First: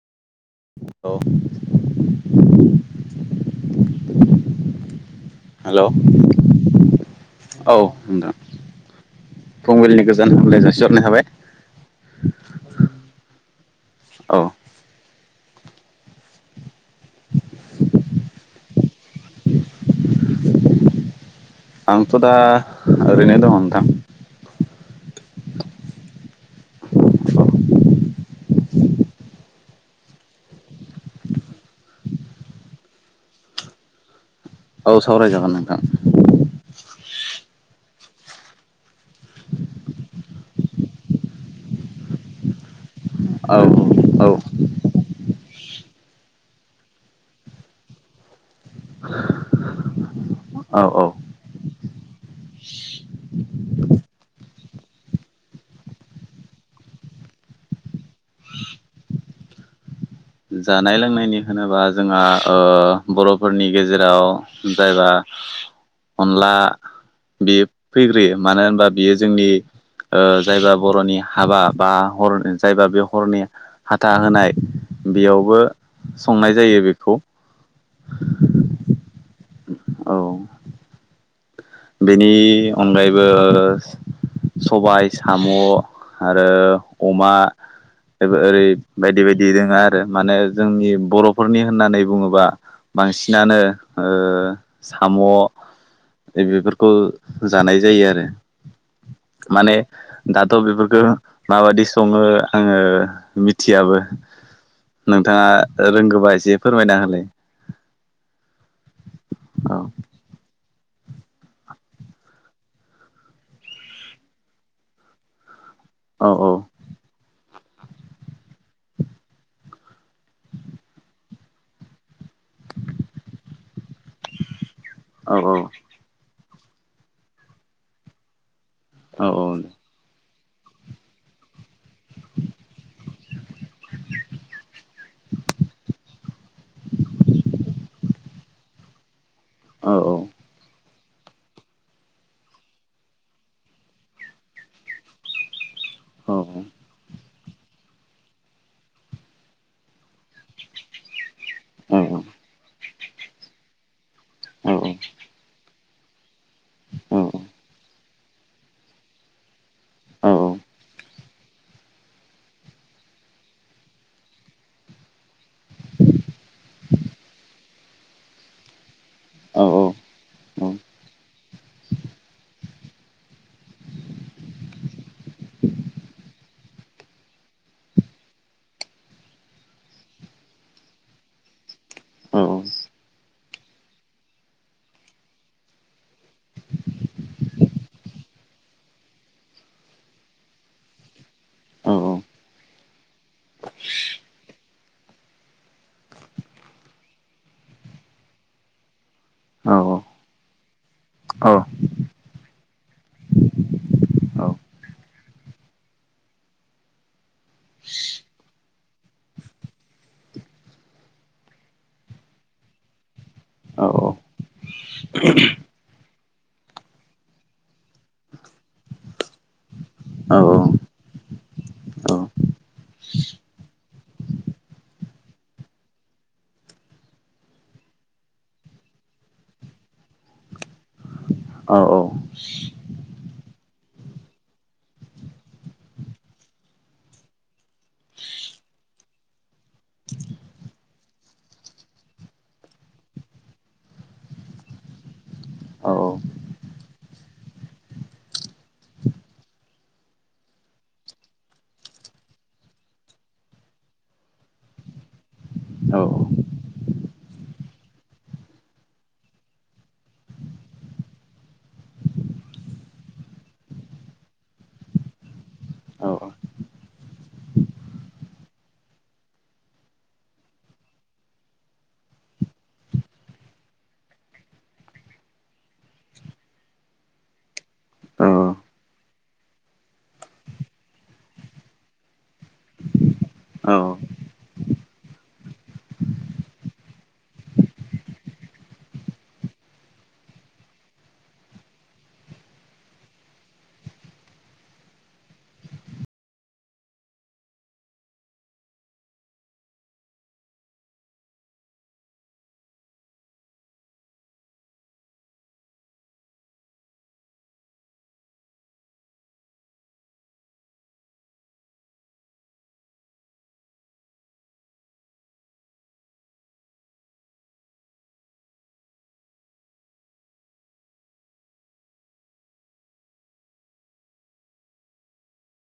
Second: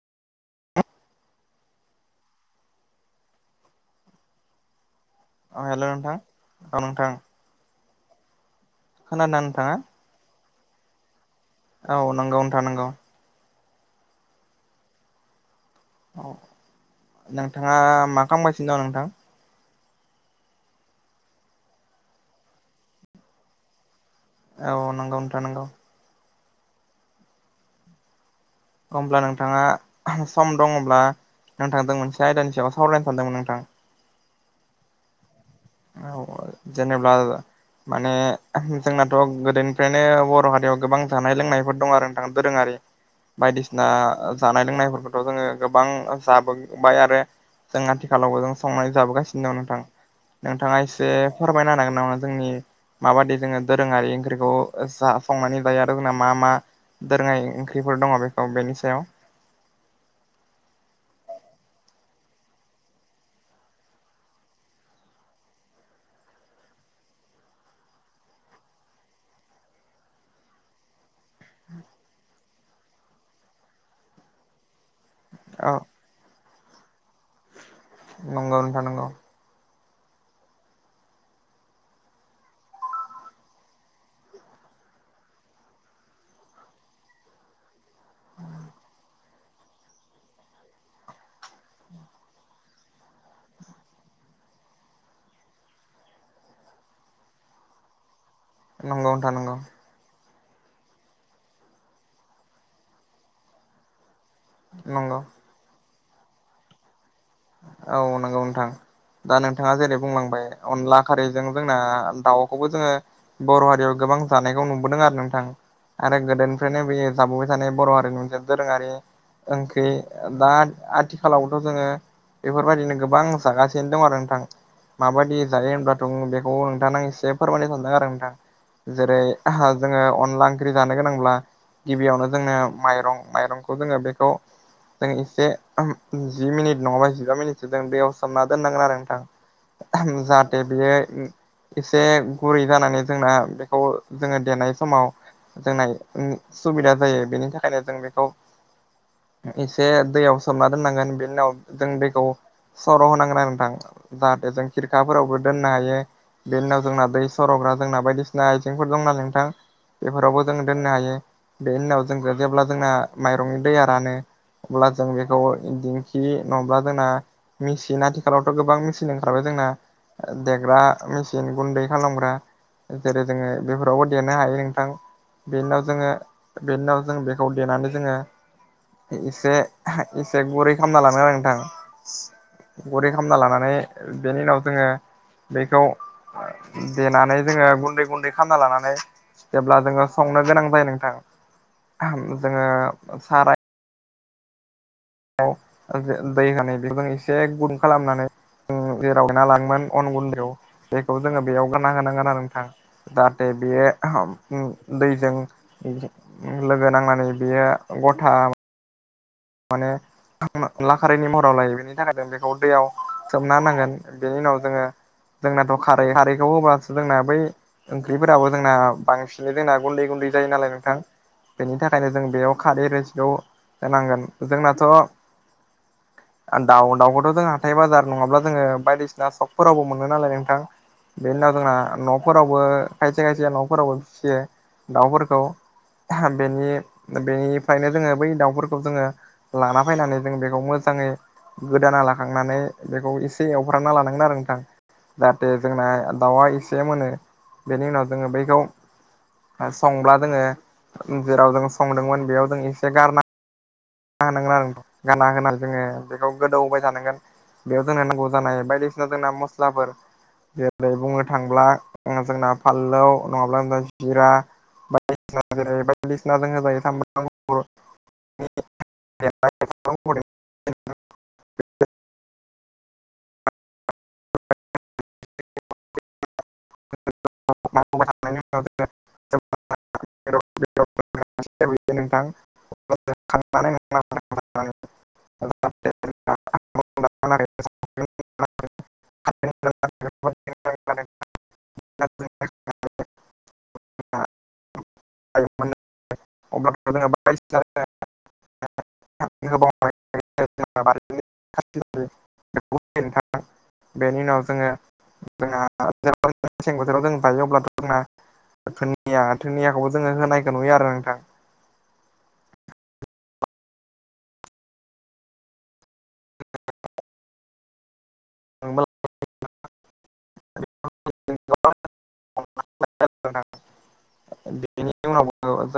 औ औ हेल' नोंथां औ नोंथां औ नोंथां खोनादोंना नोंथाङा फुंबिलिनि गोजोन हामलाय जासिहरनाय थाबाय औ नंगौ नोंथां नोंगौ औ औ नोंथाङा मा खालामगासिनो दं नोंथां आंथ' दा ओरैनो दङ नोंथां औ नंगौ नोंथां नंगौ अब्ला नोंथाङा सम दङब्ला नोंथांजों मोनसे आयदानि सायाव सावरायनो सानदोंमोन नोंथां औ सावरायजागोन नोंथां औ जेनेब्ला माने जोंनाथ' गोदोनिफ्रायनो बर' हारियाव गोबां जानाय लोंनायफोर दं आरो नोंथां दोरोङारि औ बायदिसिना औ जानाय लोंनायफोरखौ थ जोङो गोबां जाबोबाय आरो जों आथिखालावबो जों संनानै जाबोगासिनो दं नोंथां नोंथाङा औ एसे फोरमायनो हागोन नामा जोंनि माबाददि जोङो दोरोङारि ओंख्रिखौ जा संनानै जायो आरो जोंना मा मा दोरोङै ओंख्रिफोर दङ बेखौ बेनि सायाव जानाय लोंनायनि होनोबा जोंहा बर'फोरनि गेजेराव जायबा अनला बियो फैग्रोयो मानो होनबा बियो जोंनि ओ जायबा बर'नि हाबा बा हरन जायबा बे हरनि हाथा होनाय बेयावबो औ संनाय जायो बेखौ। नंगौ नोंथां नगौ औ बेनि अनगायैबो सबाय साम' आरो अमा ओरै बायदि बायदि जोंहा माने जोंनि बर'फोरनि होननानै बुङोबा बांसिनानो ओ साम' बेफोरखौ जानाय जायो आरो। नंगौ नोंथा नंगौ। माने दाथ' बेफोरखौ माबादि सङो आङो मिथियाबो। नंगौ नोंथाङा रोंगोबा एसे फोरमायना होलाय। औ नंगौ नोंथां दा नोंथाङा औ जेरै बुंलांबाय अनला खारैजों जोंना दाउखौबो जोङो बर' हारियाव गोबां जानायखौ नुबोदों आरो नोंथां आरो औ गोदोनिफ्रायनो बेयो जाबोबाय थानाय बर' हारिनि मोनसे दोरोङारि ओंख्रि दा आथिखालावथ' जोङो बेफोरबायदिनो गोबां जागासिनो दं आरो नोंथां औ माबायदि जायो होनब्ला? दंङ बेखौ नोंथांनो आं एसे फोरमायनो सानदों आरो नोंथां जेरै औ हा जोङो अनला ओंख्रि जानो गोनांब्ला गिबियावनो जोंनो माइरं माइरंखौ जोङो बेखौ जों एसे जि मिनिट नङाबा जिबा मिनिटसो जों दैयाव सोमना दोननांगोन आरो औ नोंथां जाहाथे बेयो एसे गुरै जानानै जोंना बेखौ जोङो देनाय समाव जोंना उम औ सुबिदा जायो बेनि था खायनो जों बेखौ इसे दैयाव सोमना दोननांगोन बेनि उनाव जों बे सर' होनांगोन आरो नोंथां जाहाथे जों खिरखाफोरावबो दोननो हायो। बेनि उनाव जोंना दै औ सर'ग्रा जोंना बायदिसिना आइजेंफोर दंनालाय नोंथां। बेफोरावबो जोङो दोननो हायो बेनि उनाव जों जेब्ला जोंना माइरंनि दैया रानो अब्ला जों बेखौ दिंखि नङाब्ला जोंना मेचिन आथिखालावथ' गोबां मेचिन ओंखारबाय जोंना देग्रा मेचिन सिन गुन्दै खालामग्रा जेरै जोङो बेफोरावबो देनो हायो नोंथां। बेनि उनाव जोङो बेनि उनाव जों बेखौ देनानै जोङो एसे एसे गुरै खालामना लानो आरो नोंथां। गुरै खालामना लानानै बेनि उनाव जोङो बेखौ देनानै जोङो गुन्दै गुन्दै खालामना लानानै जेब्ला जोङो संनो गोनां जायो नोंथां औ जोङो साराय दै होनाय बेखौजों एसे गुदुं खालामनानै जेराव नना औ लाङोमोन औ अन गुन्दैआव बेखौ जोङो औ बेयाव गारना होनांगोन आरो नोंथां। जाहाथे औ बेयो दैजों लोगो नांनानै बेयो गन्था माने अनला खारैनि महराव लायो बेनि थाखाय जों बेखौ दैयाव सोमना होनांगोन बेनि उनाव जोङो जोंनाथ' खारै खारैखौ होब्लासो जोंना बै ओंख्रिफोराबो जोंना बांसिनै जोंना गुन्दै गुन्दै औ जायो नालाय नोंथां। बेनि थाखायनो जों औ बेयाव खारै रैसिखौ होनांगोन जोंनाथ' [inaudible] दाउ दाउखौथ' जों हाथाय बाजार नङाब्ला जोङो बायदिसिना सकफोरावबो मोनो नालाय नोंथां। बेनि उनाव जोंना न'फोरावबो खायसे खायसे न'फोरावबो फिसियो दाउफोरखौ। बेनि बेनिफ्रायनो जोङो बै दाउफोरखौ जोङो लाना फैनानै जों बेखौ मोजाङै गोदाना लाखांनानै बेखौ एसे एवफ्रामना लानांगोन आरो नोंथां। जाहाथे जोंना दाउआ एसे मोनो बेनि उनाव जोङो बैखौ संब्ला जोङो जेराव जों संदोंमोन बेयाव जों एसे गारना गाना होनांगोन आरो गारना होनानै जोङो बेखौ गोदौबाय थानांगोन बेयाव जोंनो नांगौ जानाय बायदिसिना जोंना मस्लाफोर जेरै बुंनो थांब्ला जोंना फाललौ नङाब्ला जों जिरा बा ओ बायदिसिना जेरै बायदिसिना जों जाय साम खौ [unintelligible] एरबाय औ [unintelligible] नोंथां औ औ [unintelligible] [unintelligible] [unintelligible] द [unintelligible] अब्ला जों बायदिसिना [unintelligible] [unintelligible] बेनि उनाव जोङो जोंआ [unintelligible] जोंनिया आथोनिया जोङो होनायखो नुयो आरो नोंथां। [unintelligible] [unintelligible] [unintelligible] बेनि उनाव जों